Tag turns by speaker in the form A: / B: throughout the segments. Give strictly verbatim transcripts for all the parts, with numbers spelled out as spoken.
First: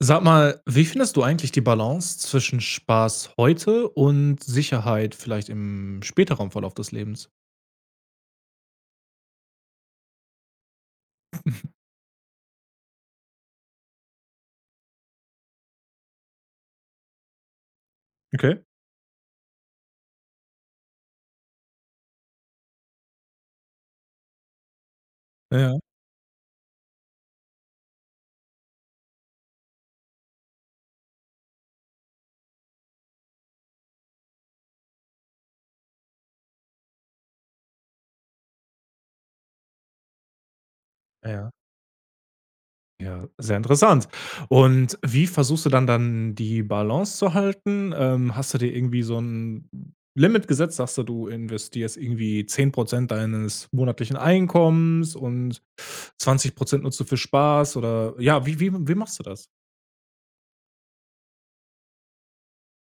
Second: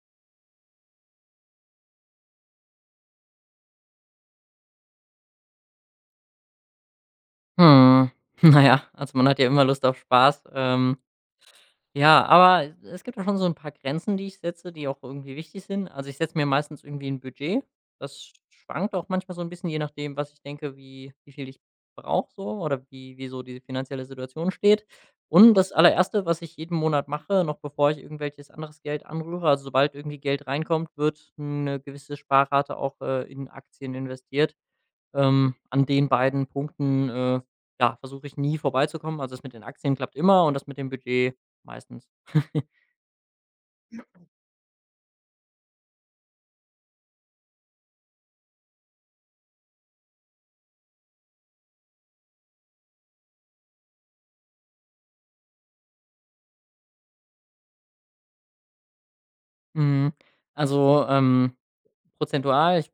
A: Sag mal, wie findest du eigentlich die Balance zwischen Spaß heute und Sicherheit vielleicht im späteren Verlauf des Lebens?
B: Hm, na ja, also, man hat ja immer Lust auf Spaß. Ähm, ja, aber es gibt ja schon so ein paar Grenzen, die ich setze, die auch irgendwie wichtig sind. Also, ich setze mir meistens irgendwie ein Budget. Das
A: Okay,
B: schwankt auch manchmal so ein bisschen, je nachdem, was ich denke, wie wie viel ich brauche so oder wie wie so die finanzielle Situation steht. Und das
A: ja.
B: Allererste, was ich jeden Monat mache, noch bevor ich irgendwelches anderes Geld anrühre also, sobald irgendwie Geld reinkommt, wird eine gewisse Sparrate auch, äh, in Aktien investiert. Ähm, an den beiden Punkten, äh, ja, versuche ich nie vorbeizukommen. Also, das mit den Aktien klappt immer und das mit dem Budget
A: Ja.
B: meistens.
A: Ja, sehr interessant. Und wie versuchst du dann dann die Balance zu halten? Ähm, hast du dir irgendwie so ein Limit gesetzt? Sagst du, du investierst irgendwie zehn Prozent deines monatlichen Einkommens und zwanzig Prozent nutzt du für Spaß oder ja, wie wie wie machst du das?
B: Mhm. Also, ähm, prozentual, ich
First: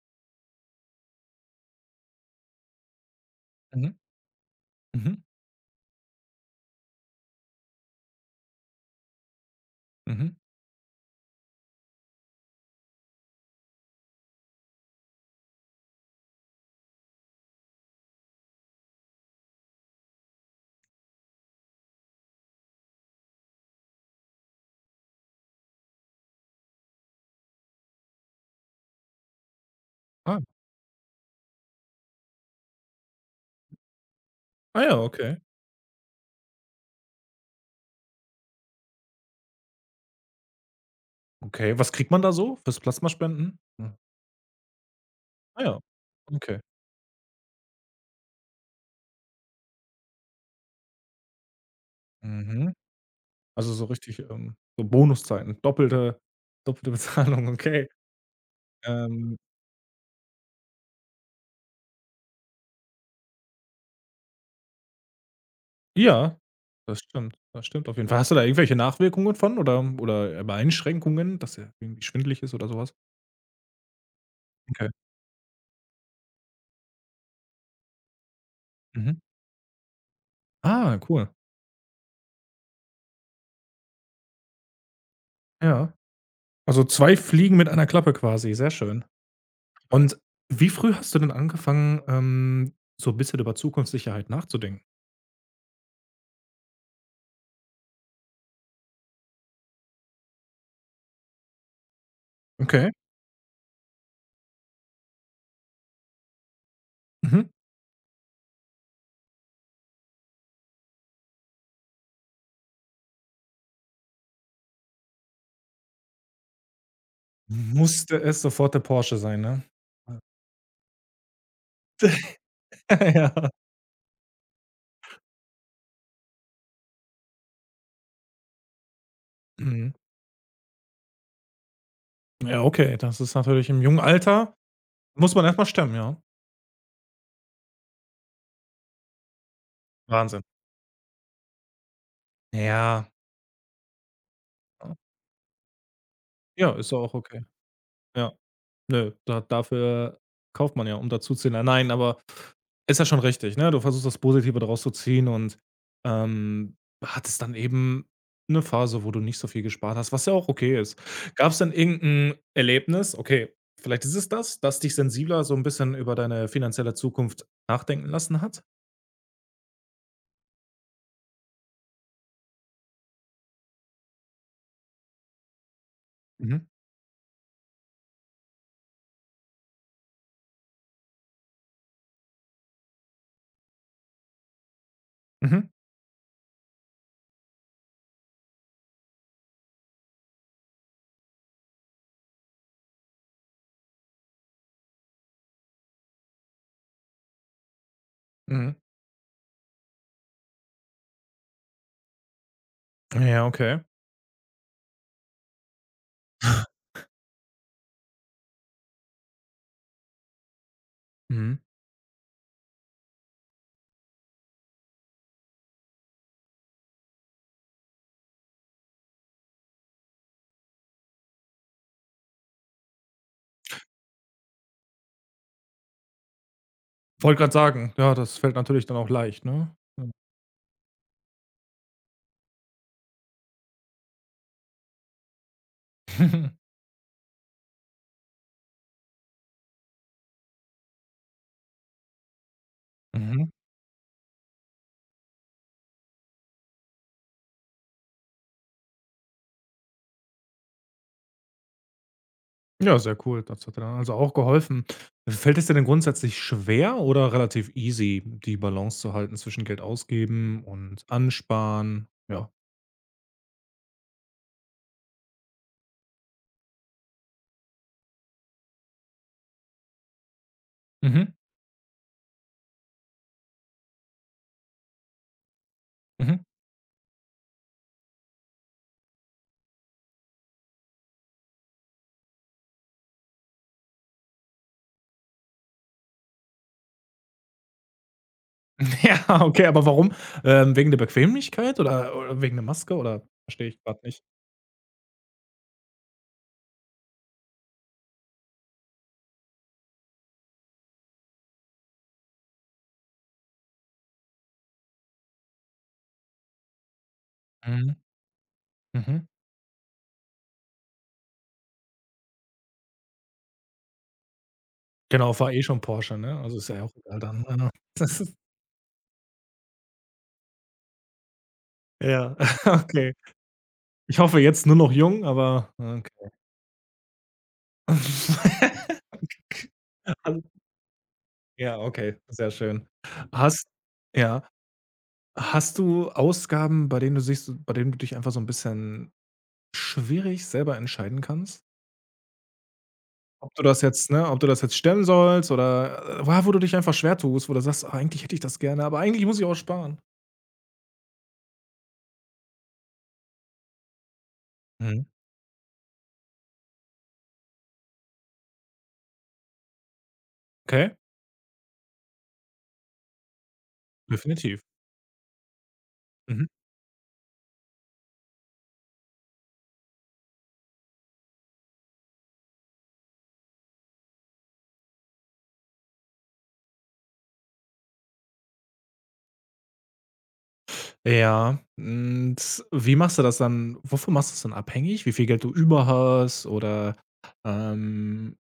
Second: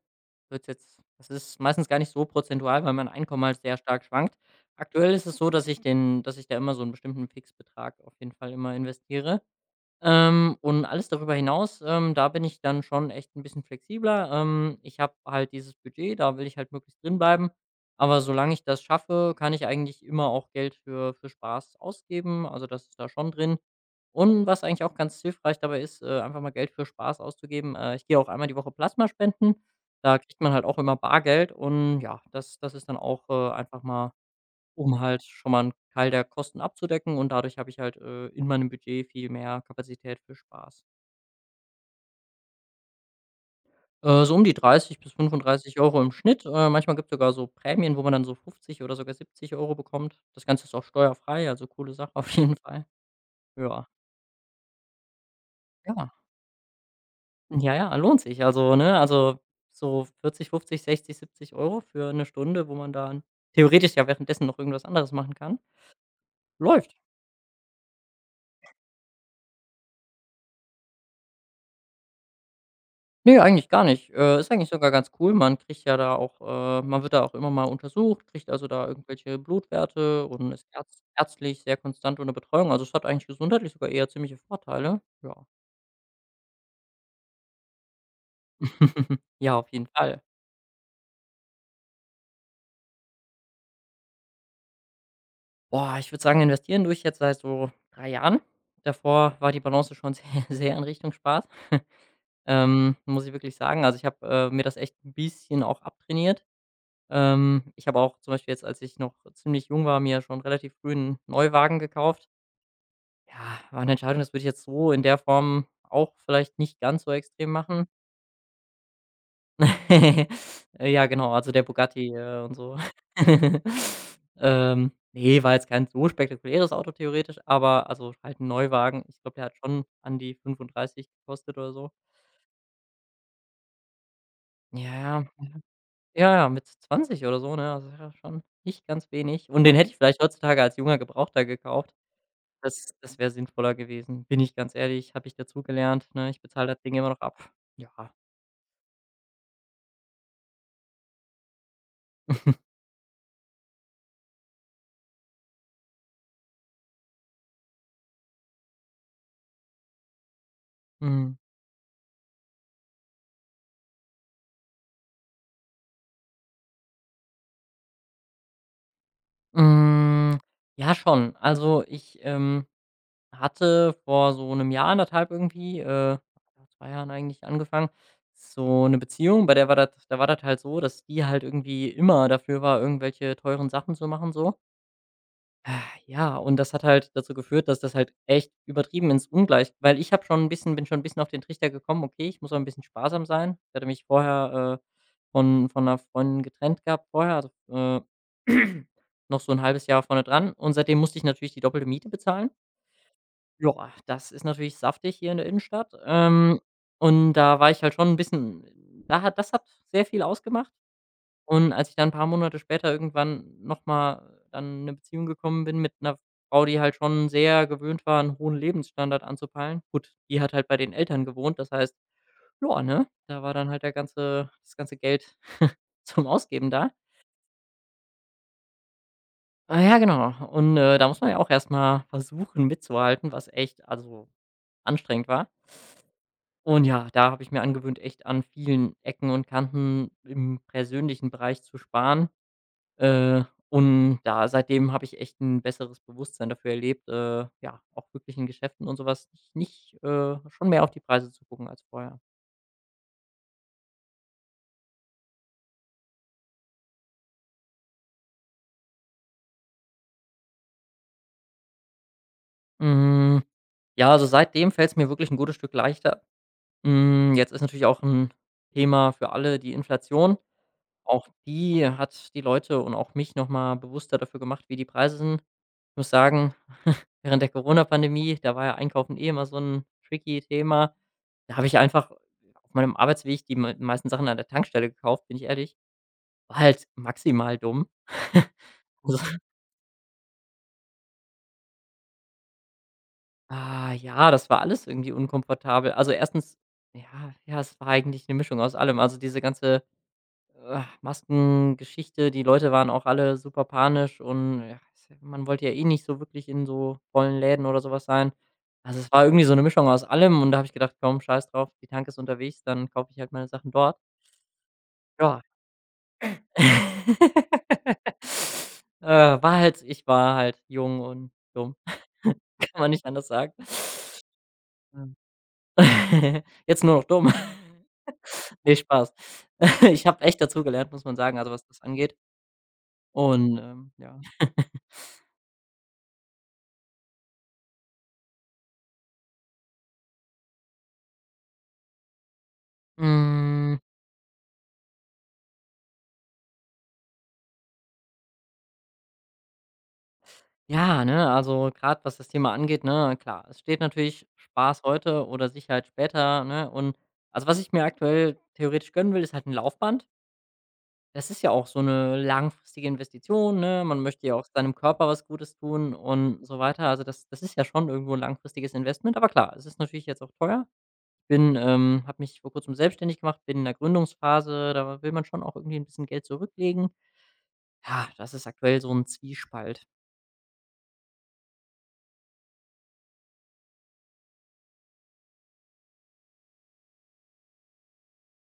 B: würde jetzt das ist meistens gar nicht so prozentual, weil mein Einkommen halt sehr
A: Mhm.
B: stark schwankt.
A: Mhm.
B: Aktuell ist es so, dass ich den dass ich da immer so einen bestimmten Fixbetrag auf jeden Fall immer investiere.
A: Mhm.
B: Ähm, und alles darüber hinaus, ähm, da bin ich dann schon echt ein bisschen flexibler. Ähm, ich habe halt dieses Budget, da will ich halt möglichst drin bleiben. Aber solange ich das schaffe, kann ich eigentlich immer auch Geld für für Spaß ausgeben. Also, das ist da schon drin. Und was eigentlich auch ganz hilfreich dabei ist, äh, einfach mal Geld für Spaß auszugeben. Äh, ich gehe auch einmal die Woche Plasma spenden. Da
A: Ah.
B: kriegt man halt auch immer Bargeld und ja, das das ist dann auch, äh, einfach mal
A: Ah ja,
B: um halt
A: okay.
B: schon mal einen Teil der Kosten abzudecken und dadurch habe ich halt, äh, in meinem Budget viel mehr Kapazität für Spaß.
A: Okay, was kriegt man da so fürs Plasmaspenden? Hm.
B: Äh, so um die dreißig bis
A: Ah
B: 35
A: ja,
B: Euro im Schnitt.
A: okay.
B: Äh, manchmal gibt's sogar so Prämien, wo man dann so fünfzig oder sogar siebzig Euro bekommt. Das Ganze ist auch steuerfrei, also coole Sache auf jeden
A: Mhm.
B: Fall.
A: Also, so
B: Ja,
A: richtig, ähm, so Bonuszeiten,
B: ja.
A: doppelte doppelte Bezahlung,
B: Ja,
A: okay.
B: ja, lohnt sich. Also, ne
A: Ähm,
B: also so vierzig, fünfzig, sechzig, siebzig Euro für eine Stunde, wo man dann theoretisch ja währenddessen noch irgendwas anderes machen kann.
A: ja,
B: Läuft.
A: das stimmt, das stimmt auf jeden Fall. Hast du da irgendwelche Nachwirkungen von oder oder ähm, Einschränkungen, dass dir irgendwie schwindelig ist oder so was?
B: Nee, eigentlich gar nicht. Äh, ist eigentlich
A: Okay.
B: sogar ganz cool. Man kriegt ja da auch äh, man wird da auch immer mal untersucht, kriegt also da
A: Mhm.
B: irgendwelche Blutwerte und ist
A: Ah,
B: ärz
A: cool.
B: ärztlich sehr konstant unter Betreuung. Also, es hat eigentlich gesundheitlich sogar eher ziemliche Vorteile. Ja.
A: Ja. Also, zwei Fliegen mit einer Klappe quasi, sehr schön.
B: Ja, auf jeden
A: Und
B: Fall.
A: wie früh hast du denn angefangen, ähm, so 'n bisschen über Zukunftssicherheit nachzudenken?
B: Boah, ich würde sagen, investieren durch jetzt seit so drei Jahren. Davor war die Balance schon sehr sehr in Richtung Spaß.
A: Okay.
B: Ähm, muss ich wirklich sagen. Also, ich habe, äh, mir das echt ein bisschen auch abtrainiert.
A: Mhm.
B: Ähm, ich habe auch zum Beispiel jetzt, als ich noch ziemlich jung war, mir schon relativ früh einen Neuwagen gekauft. Ja, war eine Entscheidung, das würde ich jetzt so in der Form auch vielleicht nicht ganz so extrem machen.
A: Musste es sofort der Porsche sein, ne?
B: Äh, ja, genau, also der Bugatti, äh, und so.
A: Ja. Ja.
B: Ähm, ne, war jetzt kein so spektakuläres Auto theoretisch, aber also halt ein Neuwagen. Ich glaube, der hat schon
A: Mhm.
B: an die fünfunddreißig gekostet oder so.
A: Ja, okay, das ist natürlich im jungen Alter
B: Ja,
A: muss man erstmal stemmen, ja.
B: ja, ja, mit zwanzig oder so, ne? Also ja, schon nicht ganz wenig. Und den hätte ich vielleicht
A: Wahnsinn.
B: heutzutage als junger Gebrauchter gekauft. Das
A: Ja.
B: das wäre sinnvoller gewesen, bin ich ganz ehrlich, habe ich dazugelernt, ne? Ich bezahle
A: Ja,
B: das
A: ist
B: Ding immer
A: auch
B: noch
A: okay.
B: ab. Ja.
A: Ja. Nö, da dafür kauft man ja, um dazuzulernen. Nein, aber ist ja schon richtig, ne? Du versuchst das Positive daraus zu ziehen und, ähm, hattest dann eben eine Phase, wo du nicht so viel gespart hast, was ja auch okay ist.
B: Mhm.
A: Gab's denn irgend 'n Erlebnis okay, vielleicht ist es das, das dich sensibler so ein bisschen über deine finanzielle Zukunft nachdenken lassen hat?
B: Hm, ja schon. Also, ich, ähm, hatte vor so einem Jahr, anderthalb irgendwie, äh
A: Mhm.
B: vor zwei Jahren eigentlich angefangen, so eine Beziehung, bei der war das da war das halt so, dass die halt irgendwie immer dafür war, irgendwelche teuren Sachen zu machen so.
A: Mhm,
B: Ah, ja, und das hat halt dazu geführt, dass das halt echt übertrieben ins Ungleich weil ich habe schon ein bisschen bin schon ein bisschen auf den Trichter gekommen: „Okay, ich muss auch ein bisschen sparsam sein.“ Ich hatte mich vorher, äh, von von einer Freundin getrennt gehabt vorher, also, äh,
A: mhm.
B: noch so ein halbes Jahr vorne dran und seitdem musste ich natürlich die doppelte Miete bezahlen.
A: Ja, okay.
B: Ja, das ist natürlich saftig hier in der Innenstadt, ähm, und da war ich halt schon ein bisschen da hat das hat sehr viel ausgemacht.
A: Mhm.
B: Und als ich dann ein paar Monate später irgendwann noch mal dann in 'ne Beziehung gekommen bin mit einer Frau, die halt schon sehr gewöhnt war, einen hohen Lebensstandard anzupeilen. Gut, die hat halt bei den Eltern gewohnt, das heißt, ja, ne, da war dann halt der ganze das ganze Geld zum Ausgeben da.
A: Wollte grad sagen, ja, das fällt natürlich dann auch leicht, ne?
B: Ah, ja,
A: Ja.
B: genau. Und, äh, da muss man ja auch erst mal versuchen mitzuhalten, was echt also, anstrengend war. Und ja, da habe ich mir angewöhnt, echt an vielen Ecken und Kanten im persönlichen Bereich zu sparen. Äh,
A: Mhm.
B: und da seitdem habe ich echt ein besseres Bewusstsein dafür erlebt, äh, ja, auch wirklich in Geschäften und sowas was nicht äh, schon mehr auf die Preise zu gucken als vorher.
A: Ja, sehr cool. Das hat dir dann also auch geholfen. Fällt es dir denn grundsätzlich schwer oder relativ easy, die Balance zu halten zwischen Geld ausgeben und ansparen? Ja.
B: Hm, ja, also seitdem fällt es mir wirklich ein gutes Stück leichter. Hm, jetzt ist natürlich auch ein Thema für alle die Inflation. Auch
A: Mhm.
B: die hat die Leute und auch mich nochmal bewusster dafür gemacht, wie die Preise sind. Ich muss
A: Mhm.
B: sagen, während der Corona-Pandemie, da war ja Einkaufen eh immer so ein tricky Thema. Da habe ich einfach auf meinem Arbeitsweg die mei meisten Sachen an der Tankstelle gekauft, bin ich ehrlich. War halt maximal dumm. Also,
A: Ja, okay, aber warum? Ähm, wegen der Bequemlichkeit oder, oder wegen der Maske oder verstehe ich
B: ah,
A: gerade nicht?
B: ja, das war alles irgendwie unkomfortabel. Also, erstens, ja, ja, es war eigentlich eine Mischung aus allem. Also, diese ganze Äh, Maskengeschichte, die Leute waren auch alle super panisch und ja, ist ja man wollte ja eh nicht so wirklich in so vollen Läden oder
A: Mhm.
B: sowas sein. Also, es war
A: Mhm.
B: irgendwie so eine Mischung aus allem und da habe ich gedacht: „Komm, scheiß drauf, die Tanke ist unterwegs, dann kaufe ich halt meine Sachen dort.“
A: Genau,
B: Ja.
A: fahr eh schon Porsche, ne? Also ist ja auch egal dann. Ja. Das ist
B: Äh, war halt ich war halt jung und dumm. Kann
A: ja,
B: man nicht
A: okay.
B: anders sagen.
A: Ich hoffe jetzt nur noch
B: Ähm,
A: jung, aber okay.
B: Jetzt nur noch dumm. Ne, Spaß. Ich habe echt
A: Also-
B: dazugelernt, muss man sagen, also was
A: Ja,
B: das
A: okay,
B: angeht
A: sehr schön.
B: und,
A: Hast
B: ähm, ja.
A: ja. Hast du Ausgaben, bei denen du sich so bei denen du dich einfach so ein bisschen schwierig selber entscheiden kannst? Ob du
B: Hm,
A: das jetzt ne, ob du das jetzt stemmen sollst oder, äh, wa wo du dich einfach schwer tust, wo du sagst: „Ah, eigentlich hätte ich das gerne, aber eigentlich muss ich auch sparen.“
B: ja, ne, also gerade was das Thema angeht, ne, klar, es steht natürlich Spaß
A: Mhm.
B: heute oder Sicherheit später, ne? Und also, was ich mir aktuell theoretisch gönnen will, ist halt ein Laufband.
A: Okay,
B: Das ist ja auch so eine langfristige Investition, ne? Man möchte ja auch
A: definitiv.
B: seinem Körper was Gutes tun
A: Mhm.
B: und so weiter. Also, das das ist ja schon irgendwo ein langfristiges Investment, aber klar, es ist natürlich jetzt auch teuer. Bin ähm, habe mich vor Kurzem selbstständig gemacht, bin in der Gründungsphase, da will man schon auch irgendwie ein bisschen Geld zurücklegen. Ja, das ist aktuell so ein Zwiespalt.
A: Ja, und wie machst du das dann? Wovon machst du es dann abhängig? Wie viel Geld du über hast oder, ähm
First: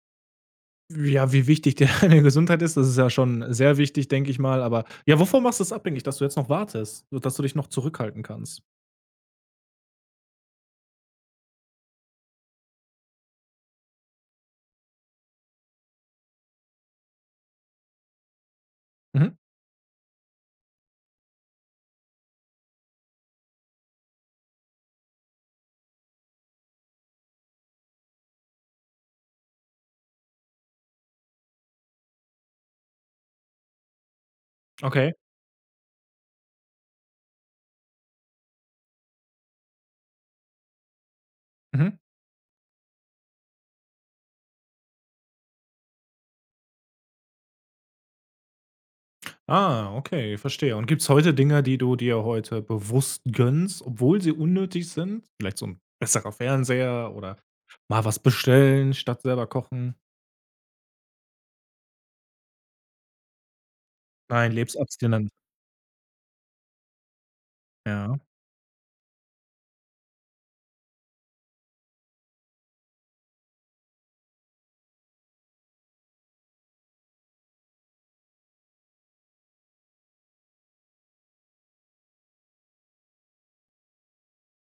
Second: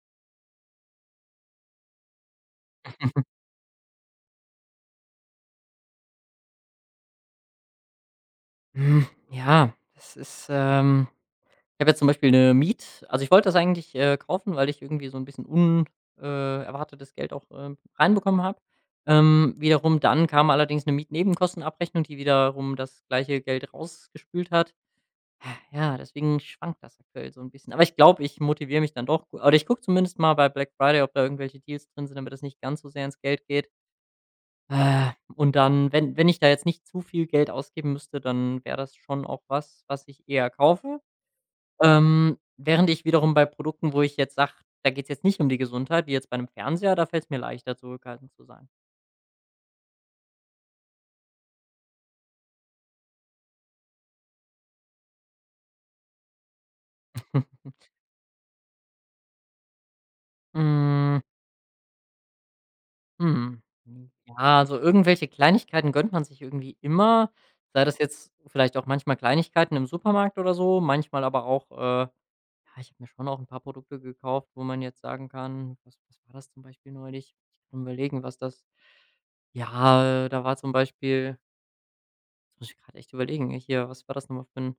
A: ja, wie wichtig dir deine Gesundheit ist, das ist ja schon sehr wichtig, denke ich mal, aber ja, wovon machst du es abhängig, dass du jetzt noch wartest, so dass du dich noch zurückhalten kannst?
B: Hm, ja, das ist, ähm ich habe jetzt zum Beispiel eine Miet also, ich wollte das eigentlich, äh, kaufen, weil ich irgendwie so ein bisschen unerwartetes äh, erwartetes Geld auch, ähm, reinbekommen habe.
A: Mhm.
B: Ähm, wiederum dann kam allerdings eine Mietnebenkostenabrechnung, die wiederum das gleiche Geld rausgespült hat. Ja, deswegen schwankt das aktuell so ein bisschen. Aber ich glaube, ich motiviere mich dann doch gu- oder ich gucke zumindest mal bei Black Friday, ob da irgendwelche Deals drin sind, damit das nicht ganz so sehr ins Geld geht. Äh,
A: Okay.
B: und dann, wenn wenn ich da jetzt nicht zu viel Geld ausgeben müsste, dann wäre das schon auch was, was ich eher kaufe.
A: Mhm.
B: Ähm, während ich wiederum bei Produkten, wo ich jetzt sage, da geht's jetzt nicht um die Gesundheit, wie jetzt bei einem Fernseher, da fällt es mir leichter, zurückhaltend zu sein.
A: Ah, okay, verstehe. Und gibt's heute Dinge, die du dir heute bewusst gönnst, obwohl sie unnötig sind? Vielleicht so ein besserer Fernseher oder mal was bestellen statt selber kochen?
B: Hm, hm,
A: Nein,
B: ja,
A: lebst
B: also, irgendwelche
A: abstinent.
B: Kleinigkeiten gönnt man sich irgendwie immer, sei das
A: Ja.
B: jetzt vielleicht auch manchmal Kleinigkeiten im Supermarkt oder so, manchmal aber auch, äh Ja, ich habe mir schon auch ein paar Produkte gekauft, wo man jetzt sagen kann was was war das zum Beispiel neulich? Ich kann überlegen, was das ja, äh, da war zum Beispiel jetzt muss ich gerade echt überlegen, äh, hier, was war das nochmal für 'n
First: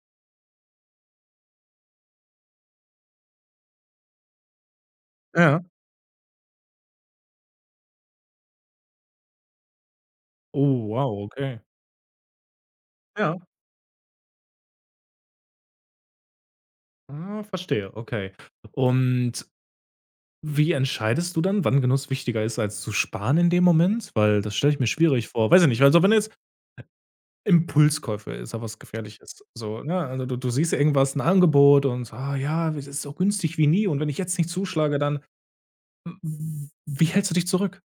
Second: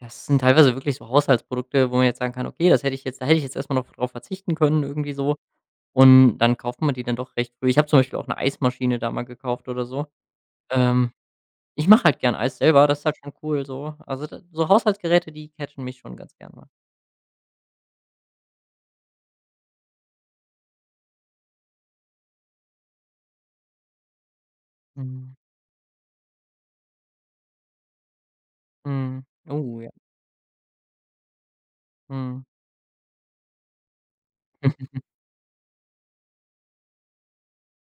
B: das sind teilweise wirklich so Haushaltsprodukte, wo man jetzt sagen kann: „Okay, das hätte ich jetzt da hätte ich jetzt erstmal noch drauf verzichten können“, irgendwie so.
A: Ja.
B: Und dann kauft man die dann doch recht früh. Ich habe zum Beispiel auch eine Eismaschine da mal gekauft oder so.
A: Oh, wow,
B: Ähm,
A: okay.
B: Ich mache halt gern Eis selber, das ist halt schon
A: Ja.
B: cool so. Also, da so Haushaltsgeräte, die catchen mich schon ganz gerne mal.
A: Ah, verstehe, okay. Und wie entscheidest du dann, wann Genuss wichtiger ist als zu sparen in dem Moment? Weil das stelle ich mir schwierig
B: Mhm.
A: vor. Weiß ich nicht, also, wenn jetzt Impulskäufe ist ja was
B: Mhm.
A: Gefährliches, so,
B: Oh ja.
A: ne? Also, du du siehst irgendwas ein Angebot und so: „Ah
B: Mhm.
A: ja, es ist so günstig wie nie und wenn ich jetzt nicht zuschlage, dann“ w wie hältst du dich zurück?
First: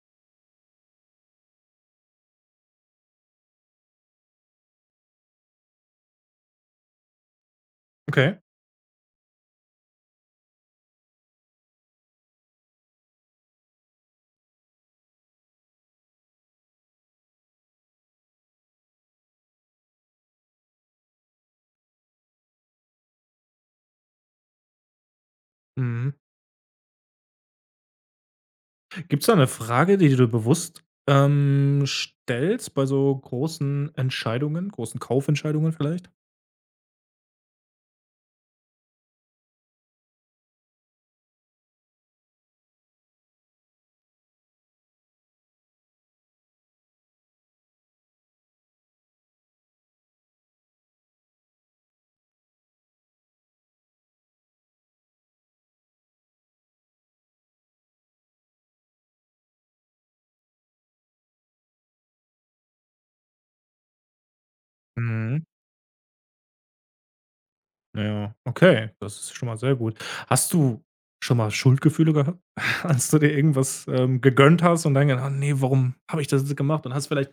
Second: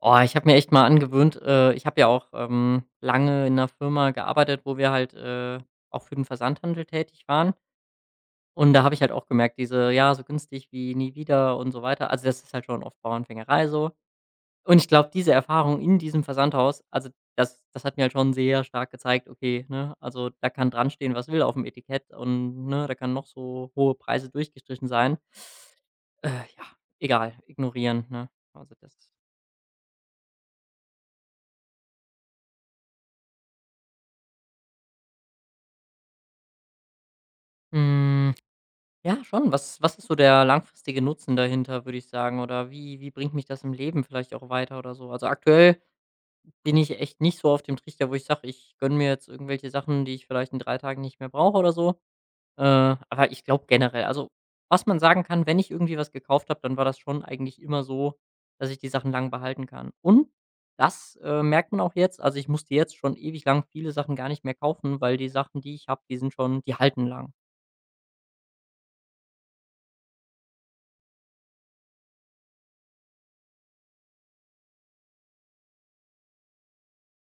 B: Oh, ich habe mir echt mal angewöhnt äh, ich habe ja auch, ähm, lange in einer Firma gearbeitet, wo wir halt, äh, auch für den Versandhandel tätig waren.
A: Okay.
B: Und da habe ich halt auch gemerkt, diese ja, so günstig wie nie wieder und so weiter. Also, das ist halt schon oft Bauernfängerei so. Und ich glaube, diese Erfahrung in diesem Versandhaus, also, das das hat mir halt schon sehr stark gezeigt, okay, ne, also, da kann dran stehen, was will auf dem Etikett und, ne, da kann noch so hohe Preise durchgestrichen sein.
A: Mhm.
B: Äh, ja, egal, ignorieren, ne? Also, das.
A: Gibt es da eine Frage, die du bewusst, ähm, stellst bei so großen Entscheidungen, großen Kaufentscheidungen vielleicht?
B: Mhm. Ja, schon. Was was ist so der langfristige Nutzen dahinter, würde ich sagen? Oder wie wie bringt mich das im Leben vielleicht auch weiter oder so? Also, aktuell bin ich echt nicht so auf dem Trichter, wo ich sage, ich gönne mir jetzt irgendwelche Sachen, die ich vielleicht in drei Tagen nicht mehr brauche oder so. Äh, aber ich glaube generell also, was man sagen kann, wenn ich irgendwie was gekauft habe, dann war das schon eigentlich immer so, dass ich die Sachen lang behalten kann. Und das, äh, merkt man auch jetzt. Also, ich musste jetzt schon ewig lang viele Sachen gar nicht mehr kaufen, weil die
A: Mhm.
B: Sachen, die ich habe, die sind schon die halten lang.
A: Ja, okay, das ist schon mal sehr gut. Hast du schon mal Schuldgefühle gehabt, als du dir irgendwas, ähm, gegönnt hast und dann gedacht: „Ah ne, warum habe ich das jetzt gemacht?“ Und hast vielleicht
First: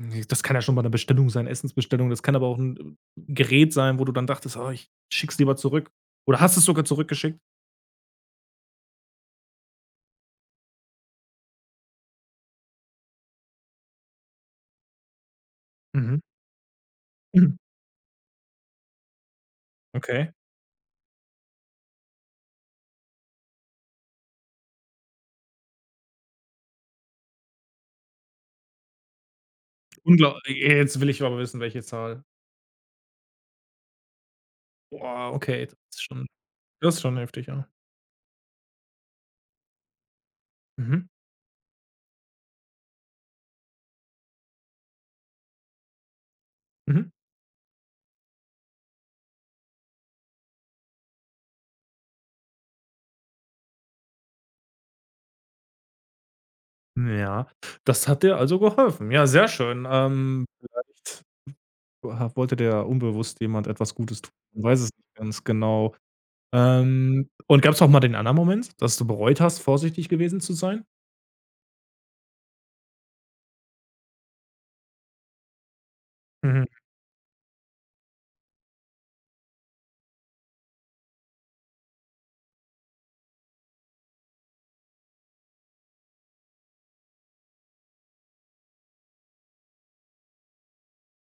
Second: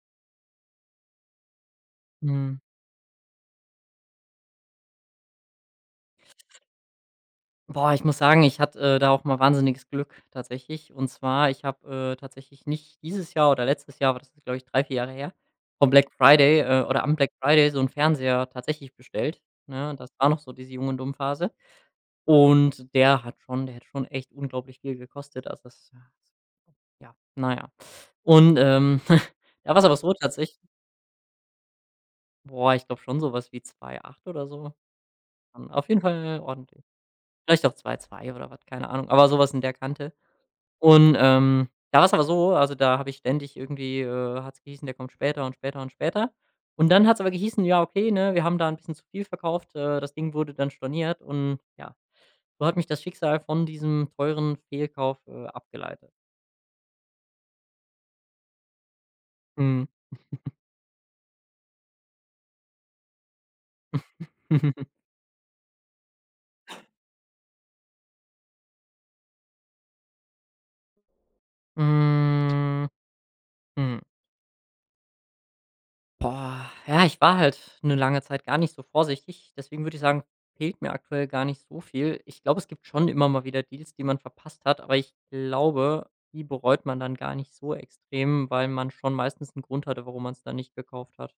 A: ne, das kann ja schon mal 'ne Bestellung sein, Essensbestellung, das kann aber auch
B: Mhm.
A: 'n Gerät sein, wo du dann dachtest: „Oh, ich schicke es lieber zurück.“ Oder hast es sogar zurückgeschickt?
B: Boah, ich muss sagen, ich hatte, äh, da auch mal wahnsinniges Glück tatsächlich. Und zwar, ich habe, äh, tatsächlich nicht dieses Jahr oder letztes Jahr, aber das ist, glaube ich, drei, vier Jahre her, vom Black
A: Mhm.
B: Friday, äh, oder am Black
A: Mhm.
B: Friday so einen Fernseher tatsächlich bestellt, ne? Das war
A: Okay.
B: noch so diese Jung und Phase. Und der hat schon der hat schon echt unglaublich viel gekostet. Also, das ja, naja. Und, ähm, da war es aber so
A: Unglaublich.
B: tatsächlich
A: Jetzt will ich aber wissen, welche Zahl.
B: boah, ich glaube schon so was wie zwei Komma acht oder so.
A: Boah, okay, das
B: Auf jeden
A: ist schon
B: Fall ordentlich.
A: das ist schon heftig,
B: Vielleicht
A: ja.
B: auch zwei Komma zwei oder was, keine Ahnung, aber sowas in der Kante.
A: Mhm,
B: Und, ähm, da war es aber so, also, da habe ich ständig irgendwie, äh hat es gehießen, der kommt später und später und später. Und dann
A: mhm.
B: hat es aber gehießen: „Ja, okay, ne, wir haben da ein bisschen zu viel verkauft.“ Äh, das Ding wurde dann storniert und ja, so hat mich das Schicksal von diesem teuren Fehlkauf, äh, abgeleitet.
A: Ja, das hat dir also geholfen. Ja, sehr schön.
B: Mhm.
A: Ähm, vielleicht ha wollte der unbewusst jemand etwas Gutes tun? Man weiß es nicht ganz genau. Ähm, und gab es auch mal den anderen Moment, dass du bereut hast, vorsichtig gewesen zu sein?
B: Hm, hm.
A: Mhm.
B: Boah, ja, ich war halt eine lange Zeit gar nicht so vorsichtig. Deswegen würde ich sagen, fehlt mir aktuell gar nicht so viel. Ich glaube, es gibt schon immer mal wieder Deals, die man verpasst hat, aber ich glaube, die bereut man dann gar nicht so extrem, weil man schon meistens einen Grund hatte, warum man es dann nicht gekauft hat.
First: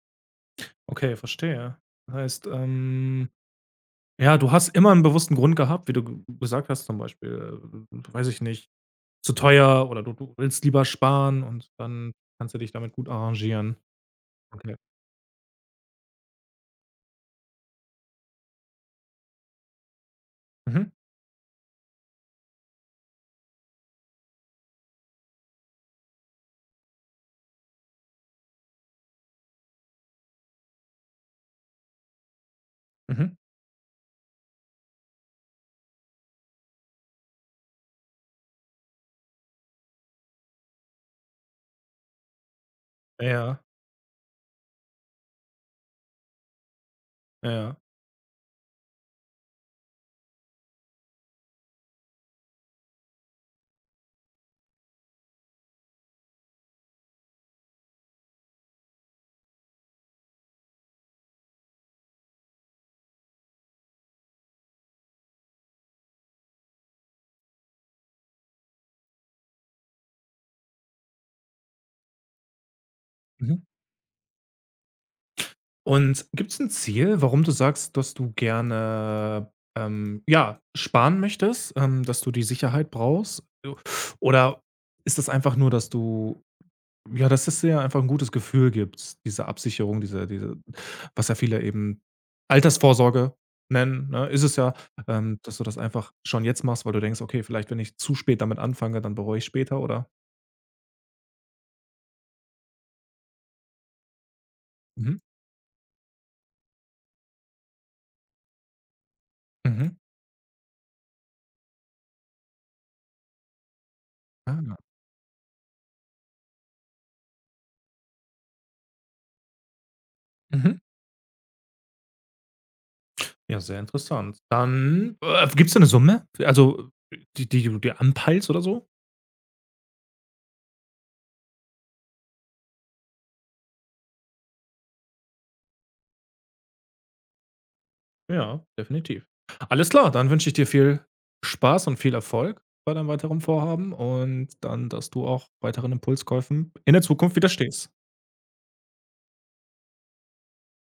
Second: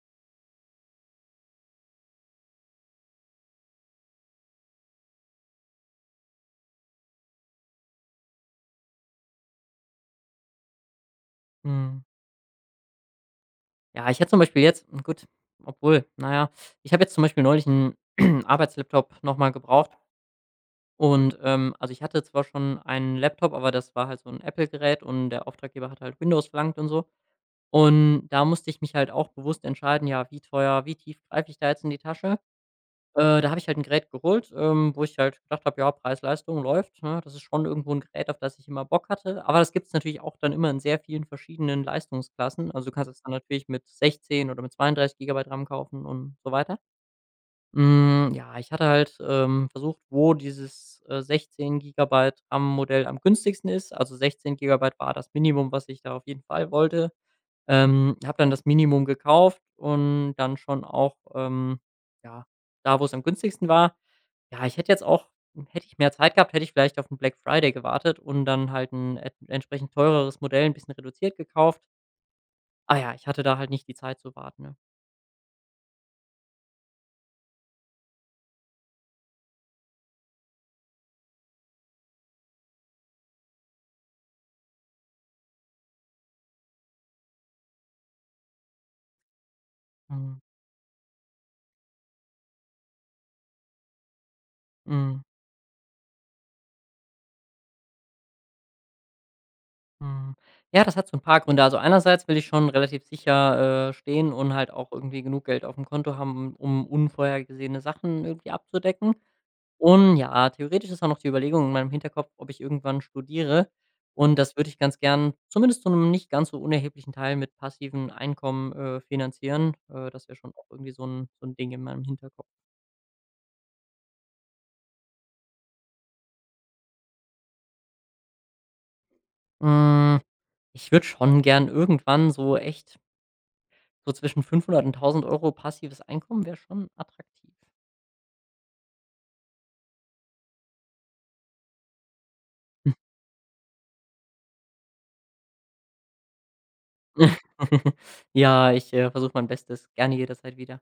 A: Okay, verstehe. Das heißt, ähm, ja, du hast immer einen bewussten Grund gehabt, wie du g gesagt hast, zum Beispiel, äh, weiß ich nicht, zu teuer oder du du willst lieber sparen und
B: Mhm.
A: dann kannst du dich damit gut arrangieren.
B: Ja, ich hätte zum Beispiel
A: Okay.
B: jetzt hm, gut, obwohl, naja, ich habe jetzt zum Beispiel neulich einen Arbeitslaptop noch mal gebraucht
A: Mhm,
B: und, ähm also, ich hatte zwar schon einen Laptop, aber das war halt so ein Apple-Gerät und der Auftraggeber hat halt Windows verlangt und so. Und da musste ich mich halt auch bewusst entscheiden, ja, wie teuer, wie tief greife ich da jetzt in die Tasche?
A: mhm.
B: Äh, da habe ich halt 'n Gerät geholt, ähm, wo ich halt gedacht habe, ja, Preis-Leistung läuft, ne? Das ist schon irgendwo ein Gerät, auf das ich immer Bock hatte. Aber das gibt es natürlich auch dann immer in sehr vielen verschiedenen Leistungsklassen. Also, du kannst es dann
A: Ja,
B: natürlich mit sechzehn oder mit zweiunddreißig Gigabyte RAM kaufen und so weiter.
A: ja, ja.
B: Hm, ja, ich hatte halt, ähm, versucht, wo dieses, äh, sechzehn Gigabyte RAM-Modell am günstigsten ist. Also, sechzehn Gigabyte war das Minimum, was ich da auf jeden Fall wollte. Ähm, habe dann das Minimum gekauft und dann schon auch, ähm, ja, da, wo es am günstigsten war. Ja, ich hätte jetzt auch hätte ich mehr Zeit gehabt, hätte ich vielleicht auf den Black Friday gewartet und dann halt ein et entsprechend teureres Modell ein bisschen reduziert gekauft. Ah ja, ich hatte da
A: Mhm.
B: halt nicht die Zeit zu warten, ne?
A: Und gibt's ein Ziel, warum du sagst, dass du gerne, ähm, ja, sparen möchtest, ähm, dass du die Sicherheit brauchst? Oder ist das einfach nur, dass du ja, dass es dir einfach ein gutes Gefühl gibt, diese Absicherung, diese
B: Mhm.
A: diese was ja viele eben Altersvorsorge nennen, ne, ist es ja,
B: Mhm.
A: ähm, dass du das einfach schon jetzt machst, weil du denkst: „Okay, vielleicht, wenn ich zu spät damit anfange, dann bereue ich später“, oder?
B: Mhm. Ja, das hat so ein paar Gründe. Also, einerseits will ich schon relativ sicher, äh, stehen und halt auch
A: Mhm.
B: irgendwie genug Geld auf dem Konto haben, um unvorhergesehene Sachen irgendwie abzudecken.
A: Mhm.
B: Und ja, theoretisch ist auch noch die Überlegung in meinem Hinterkopf, ob ich irgendwann studiere. Und das
A: Ah.
B: würde
A: Ja.
B: ich ganz gern zumindest zu einem nicht ganz so unerheblichen Teil mit passivem Einkommen, äh, finanzieren. Äh, das wäre schon auch
A: Mhm.
B: irgendwie so ein so ein Ding in meinem Hinterkopf.
A: Ja, sehr interessant. Dann äh, gibt's da eine Summe? Also, die die du dir anpeilst oder so?
B: Hm, ich würde schon gern irgendwann so echt so zwischen fünfhundert und tausend Euro passives Einkommen wäre schon attraktiv.
A: Ja, definitiv. Alles klar, dann wünsche ich dir viel Spaß und viel Erfolg bei deinem weiteren Vorhaben und dann, dass du auch weiteren Impulskäufen in der Zukunft widerstehst.
B: Ja, ich, äh, versuche mein Bestes. Gerne jederzeit wieder.